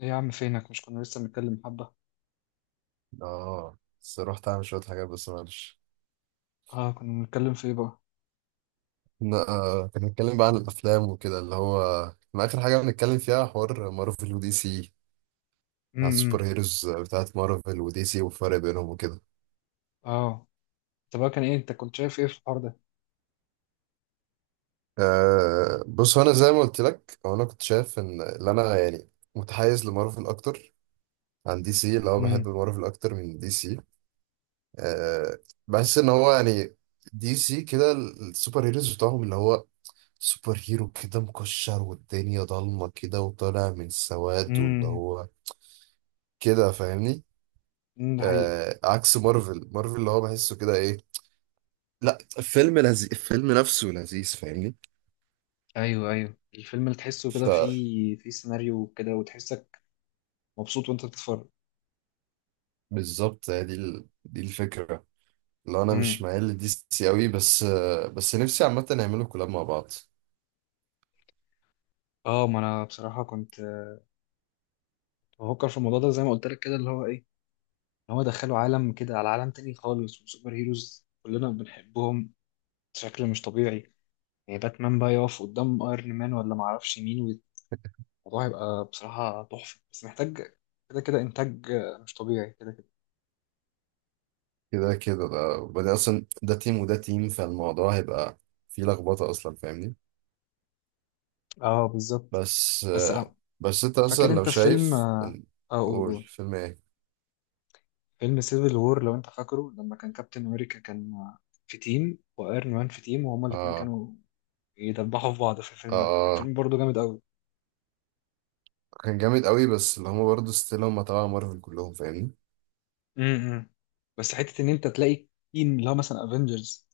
ايه يا عم، فينك؟ مش كنا لسه بنتكلم حبة؟ اه، بس رحت اعمل شوية حاجات بس معلش. اه، كنا بنتكلم في ايه بقى؟ كنا بنتكلم بقى عن الافلام وكده اللي هو ما اخر حاجة بنتكلم فيها حوار مارفل ودي سي، على السوبر امم. هيروز بتاعت مارفل ودي سي والفرق بينهم وكده. اه. طب بقى، كان ايه؟ انت كنت شايف ايه في الحوار ده؟ بص، هو انا زي ما قلت لك هو انا كنت شايف ان اللي انا يعني متحيز لمارفل اكتر عن دي سي، اللي هو بحب امم، مارفل اكتر من دي سي. أه. بحس ان هو يعني دي سي كده السوبر هيروز بتاعهم، اللي هو سوبر هيرو كده مكشر والدنيا ضلمة كده وطالع من السواد، واللي امم، هو كده فاهمني. امم. ده حقيقة. آه، عكس مارفل، مارفل اللي هو بحسه كده ايه، لا الفيلم لذيذ، الفيلم نفسه لذيذ فاهمني. ايوه، ايوه، الفيلم اللي تحسه كده فبالظبط. فيه سيناريو كده وتحسك مبسوط وانت بتتفرج. دي الفكرة. لو انا مش امم. مايل لدي سي قوي، بس بس نفسي عامة يعملوا كولاب مع بعض. اه، ما انا بصراحة كنت بفكر في الموضوع ده زي ما قلت لك، كده اللي هو ايه، ان هو دخله عالم كده على عالم تاني خالص، وسوبر هيروز كلنا بنحبهم بشكل مش طبيعي. يعني باتمان بقى يقف قدام ايرون مان ولا معرفش مين، الموضوع هيبقى بصراحة تحفة، بس محتاج كده كده إنتاج مش طبيعي كده كده. كده كده، ده وبعدين اصلا ده تيم وده تيم، فالموضوع هيبقى فيه لخبطة اصلا فاهمني. اه، بالظبط. بس بس بس انت مثلا فاكر لو أنت فيلم شايف قول قول قول. فيلم ايه. فيلم سيفل وور، لو أنت فاكره، لما كان كابتن أمريكا كان في تيم وأيرون مان في تيم، وهما الاتنين اه. كانوا يدبحوا في بعض. في اه، الفيلم ده كان آه. فيلم برضه جامد أوي. كان جامد قوي، بس اللي هما برضه ستيل هما تبع مارفل كلهم فاهمني. امم. بس حتة إن أنت تلاقي تيم اللي هو مثلا أفينجرز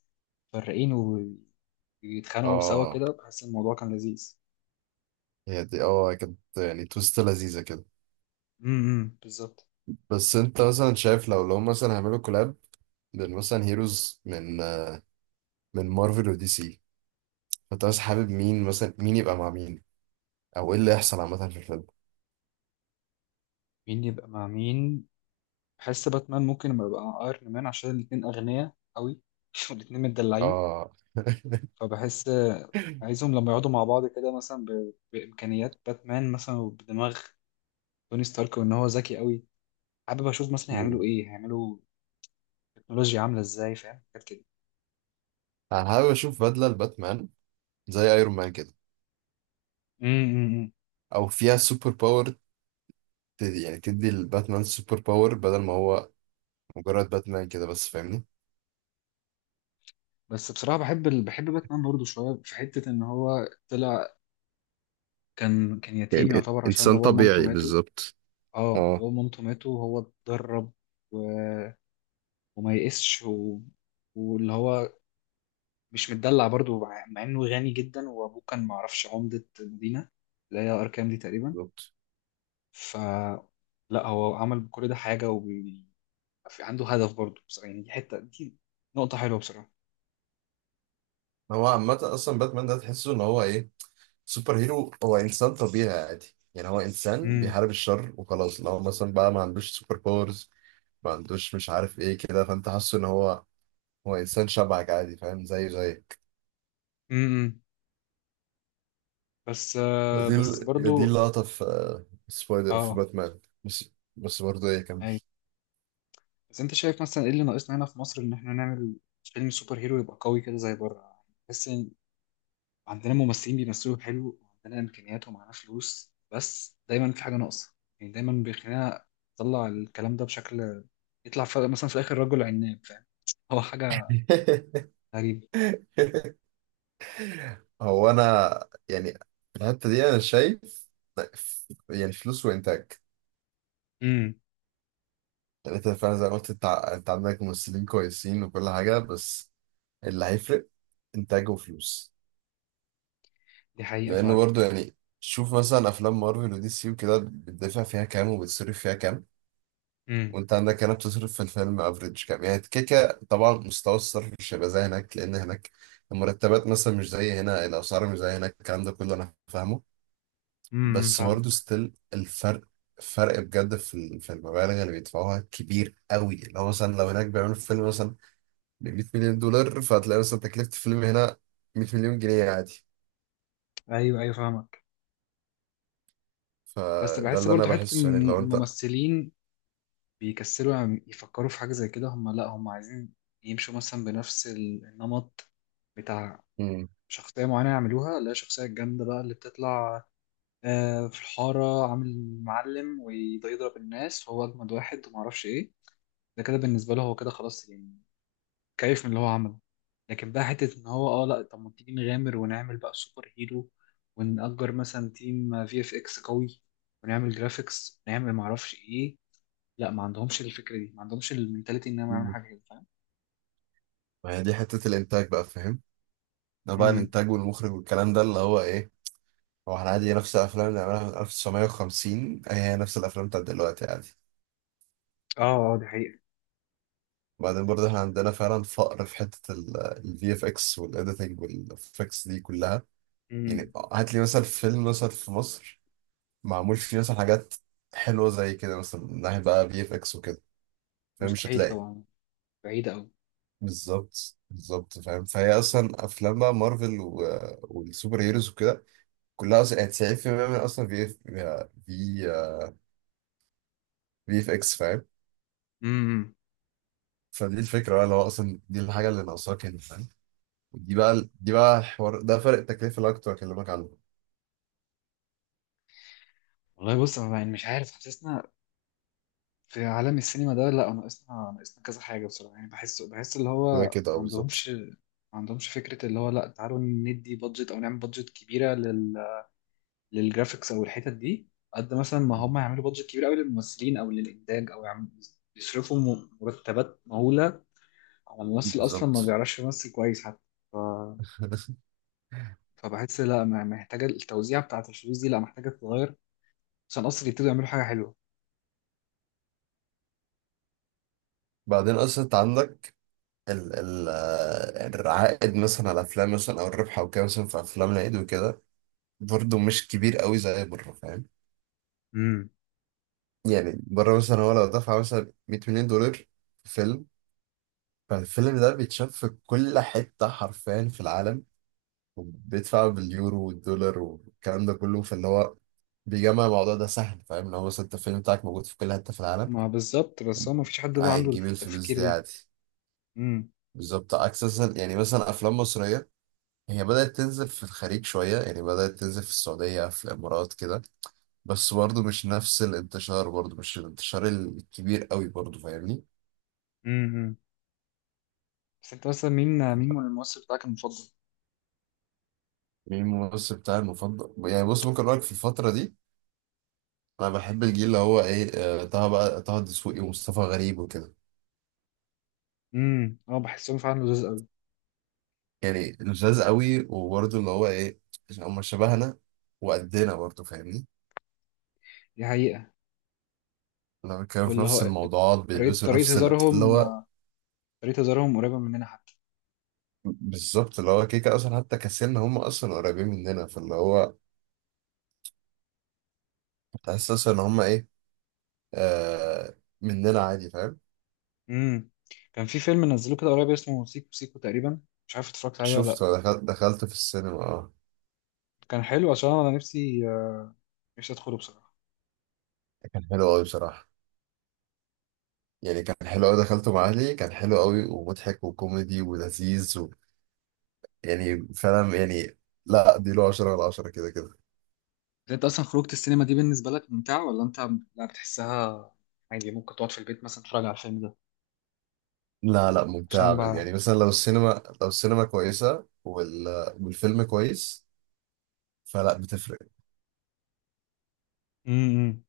فرقين ويتخانقوا سوا اه. كده، بحس الموضوع كان لذيذ. هي دي كانت يعني تويست لذيذة كده. امم، بالظبط. بس انت مثلا شايف لو هما مثلا هيعملوا كولاب بين مثلا هيروز من مارفل ودي سي. فانت مثلا حابب مين، مثلا مين يبقى مع مين، او ايه اللي يحصل عامة في الفيلم. مين يبقى مع مين؟ بحس باتمان ممكن لما يبقى ايرون مان، عشان الاتنين اغنياء قوي والاتنين متدلعين. اه فبحس عايزهم لما يقعدوا مع بعض كده، مثلا بامكانيات باتمان مثلا، وبدماغ توني ستارك، وان هو ذكي قوي. حابب اشوف مثلا مم. هيعملوا ايه، هيعملوا تكنولوجيا عامله ازاي، فاهم، حاجات كده. انا حابب اشوف بدلة لباتمان زي ايرون مان كده، امم. او فيها سوبر باور. يعني تدي الباتمان سوبر باور بدل ما هو مجرد باتمان كده بس فاهمني. بس بصراحه بحب بحب باتمان برضه شويه، في حته ان هو طلع كان يعني يتيم يعتبر، عشان انسان باباه ومامته طبيعي ماتوا. بالظبط. اه، اه باباه ومامته ماتوا وهو اتدرب. و... وما يئسش. واللي هو مش متدلع برضو، مع انه غني جدا، وابوه كان معرفش عمدة مدينة اللي هي اركان دي تقريبا. بالظبط. فلا، هو عمل بكل ده حاجة، وعنده هدف برضو. بس يعني دي حتة، دي نقطة حلوة بصراحة. هو عامة أصلا باتمان ده تحسه إن هو إيه، سوبر هيرو. هو إنسان طبيعي عادي، يعني هو إنسان امم، بيحارب الشر وخلاص. لو مثلا بقى ما عندوش سوبر باورز، ما عندوش مش عارف إيه كده، فأنت حاسه إن هو هو إنسان شبهك عادي فاهم زي زيك. امم. بس بس دي برضو. اللقطة في سبايدر في اه، باتمان، بس. بس برضه إيه، كمل. ايوه. بس انت شايف مثلا ايه اللي ناقصنا هنا في مصر، ان احنا نعمل فيلم سوبر هيرو يبقى قوي كده زي بره؟ بس عندنا ممثلين بيمثلوا حلو، وعندنا امكانيات، ومعانا فلوس، بس دايما في حاجه ناقصه. يعني دايما بيخلينا نطلع الكلام ده بشكل يطلع في مثلا في الاخر رجل عناب، فاهم؟ هو حاجه غريبه. هو انا يعني في الحته دي انا شايف، يعني فلوس وانتاج. امم، يعني انت فعلا زي ما قلت، انت انت عندك ممثلين كويسين وكل حاجه، بس اللي هيفرق انتاج وفلوس. دي حقيقه، لانه فاهم. برضو يعني شوف مثلا افلام مارفل ودي سي وكده بتدفع فيها كام وبتصرف فيها كام، امم، وانت عندك هنا بتصرف في الفيلم افريج كام يعني كيكه. طبعا مستوى الصرف مش هيبقى زي هناك، لان هناك المرتبات مثلا مش زي هنا، الاسعار مش زي هناك، الكلام ده كله انا فاهمه. امم، بس برضه فاهمك. ستيل الفرق، فرق بجد في في المبالغ اللي بيدفعوها كبير قوي. اللي هو مثلا لو هناك بيعملوا فيلم مثلا ب 100 مليون دولار، فهتلاقي مثلا تكلفة الفيلم هنا 100 مليون جنيه عادي. ايوه، ايوه، فاهمك. بس فده بحس اللي انا برضو حته بحسه، يعني لو انت. الممثلين بيكسلوا يعني يفكروا في حاجه زي كده. هم لا، هم عايزين يمشوا مثلا بنفس النمط بتاع مم. شخصيه معينه يعملوها. لا، شخصيه جامده بقى اللي بتطلع في الحارة، عامل معلم وده يضرب الناس وهو أجمد واحد ومعرفش إيه، ده كده بالنسبة له هو كده خلاص، يعني كيف من اللي هو عمله. لكن بقى، حتة إن هو لأ، طب ما تيجي نغامر ونعمل بقى سوبر هيرو، ونأجر مثلا تيم في اف إكس قوي، ونعمل جرافيكس، ونعمل معرفش إيه. لأ، ما عندهمش الفكرة دي، ما عندهمش المنتاليتي إنهم يعملوا مم. حاجة كده، فاهم؟ ما هي دي حتة الانتاج بقى فاهم. ده بقى امم. الانتاج والمخرج والكلام ده اللي هو ايه. هو احنا عادي نفس الافلام اللي عملها من 1950 هي نفس الافلام بتاعت دلوقتي عادي. آه، آه، دي حقيقة. وبعدين برضه احنا عندنا فعلا فقر في حتة الفي اف اكس والاديتنج والافكس دي كلها. يعني امم. هات لي مثلا فيلم مثلا في مصر معمول فيه مثلا حاجات حلوة زي كده، مثلا من ناحية بقى بي اف اكس وكده، فمش مستحيل هتلاقي. طبعا، بعيدة أوي. بالظبط بالظبط فاهم. فهي اصلا افلام بقى مارفل والسوبر هيروز وكده كلها اصلا يعني 90% منها اصلا بي اف اكس فاهم. امم. فدي الفكرة بقى، اللي هو اصلا دي الحاجة اللي ناقصاك هنا فاهم. دي بقى الحوار ده فرق التكلفة اللي أنا كنت بكلمك عنه. والله، بص، أنا يعني مش عارف، حاسسنا في عالم السينما ده، لا، ناقصنا كذا حاجة بصراحة. يعني بحس اللي هو كده ما كده، اه عندهمش بالظبط. ما عندهمش فكرة اللي هو لا، تعالوا ندي بادجت، أو نعمل بادجت كبيرة للجرافيكس أو الحتت دي، قد مثلا ما هم يعملوا بادجت كبيرة أوي للممثلين أو للإنتاج، أو يصرفوا مرتبات مهولة على ممثل أصلا ما بالظبط بيعرفش يمثل كويس حتى. ف... فبحس لا، محتاجة، التوزيع بتاعة الفلوس دي لا محتاجة تتغير، عشان أصلا يبتدوا يعملوا حاجة حلوة. بعدين اصلا انت عندك ال ال آه، العائد مثلا على افلام مثلا او الربح او كده، مثلا في افلام العيد وكده برضه مش كبير قوي زي بره فاهم. امم. يعني بره مثلا هو لو دفع مثلا 100 مليون دولار في فيلم، فالفيلم ده بيتشاف في كل حته حرفيا في العالم، بيدفع باليورو والدولار والكلام ده كله. فاللي هو بيجمع الموضوع ده سهل فاهم. لو مثلا انت الفيلم بتاعك موجود في كل حته في العالم، ما بالظبط، بس هو ما فيش حد بقى عنده هتجيب الفلوس التفكير دي عادي. ده. بالظبط، عكس مثلا يعني مثلا افلام مصريه هي بدأت تنزل في الخليج شوية، يعني بدأت تنزل في السعودية في الإمارات كده، بس برضه مش نفس الانتشار، برضه مش الانتشار الكبير قوي برضه فاهمني. امم. بس انت مثلا مين من الممثل بتاعك المفضل؟ مين الممثل بتاعي المفضل؟ يعني بص ممكن أقولك، في الفترة دي أنا بحب الجيل اللي هو إيه، طه بقى طه الدسوقي ومصطفى غريب وكده. امم، اه، بحسهم فعلا لذيذ قوي. يعني لذاذ قوي، وبرضه اللي هو إيه، هما شبهنا وقدنا برضه فاهمني. دي حقيقة. لما كانوا في واللي نفس هو الموضوعات طريقة بيلبسوا طريقة نفس اللي هزارهم هو طريقة هزارهم قريبة مننا حتى. بالظبط، اللي هو كيكة أصلا حتى، كسلنا هم أصلا قريبين مننا. فاللي هو تحسس ان هما ايه، آه، مننا عادي فاهم. امم. كان في فيلم نزلوه كده قريب اسمه سيكو سيكو تقريبا، مش عارف اتفرجت عليه ولا شفت، لا. دخلت في السينما اه. كان حلو، عشان انا نفسي نفسي ادخله بصراحة. كان حلو قوي بصراحه. يعني كان حلو قوي، دخلته مع اهلي، كان حلو قوي ومضحك وكوميدي ولذيذ يعني فعلا يعني. لا دي له 10 على 10 كده كده. بس انت اصلا خروجة السينما دي بالنسبة لك ممتعة، ولا انت لا بتحسها عادي، ممكن تقعد في البيت مثلا تتفرج على الفيلم ده؟ لا لا عشان ممتع. بقى. يعني مثلا لو السينما كويسه والفيلم كويس، فلا بتفرق. امم.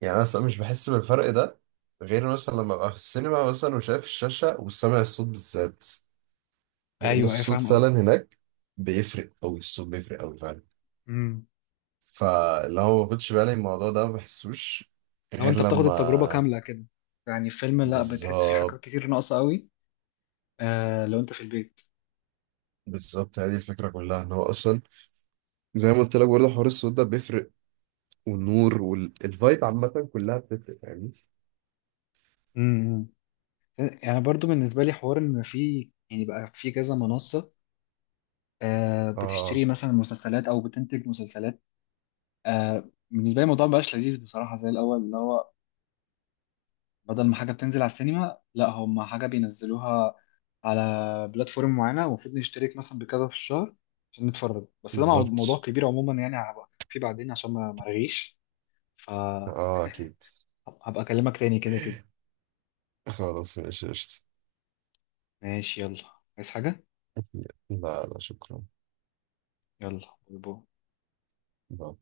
يعني انا أصلاً مش بحس بالفرق ده، غير مثلا لما ابقى في السينما مثلا وشايف الشاشه وسامع الصوت بالذات، لان ايوه، ايوه، الصوت فاهم. فعلا هناك بيفرق قوي. الصوت بيفرق قوي فعلا. قصدي فاللي هو ما باخدش بالي من الموضوع ده ما بحسوش، لو غير انت بتاخد التجربة لما. كاملة كده، يعني الفيلم، لا بتحس فيه بالظبط حاجات كتير ناقصة قوي آه لو انت في البيت. بالظبط. هذه الفكره كلها ان هو اصلا زي ما قلت لك برضه حوار الصوت ده بيفرق، والنور والفايب عامه كلها بتفرق يعني. امم. يعني برضو بالنسبة لي حوار ان في يعني بقى في كذا منصة آه بتشتري اه مثلا مسلسلات او بتنتج مسلسلات. آه بالنسبة لي الموضوع مبقاش لذيذ بصراحة زي الاول، اللي هو بدل ما حاجة بتنزل على السينما، لا هم حاجة بينزلوها على بلاتفورم معينة، المفروض نشترك مثلا بكذا في الشهر عشان نتفرج. بس ده موضوع بالظبط. كبير عموما، يعني هبقى فيه بعدين عشان ما مرغيش. ف، اه اكيد. هبقى اكلمك تاني كده كده. خلاص ماشي قشطة. ماشي، يلا. عايز حاجة؟ لا لا شكرا. يلا، باي باي. باي.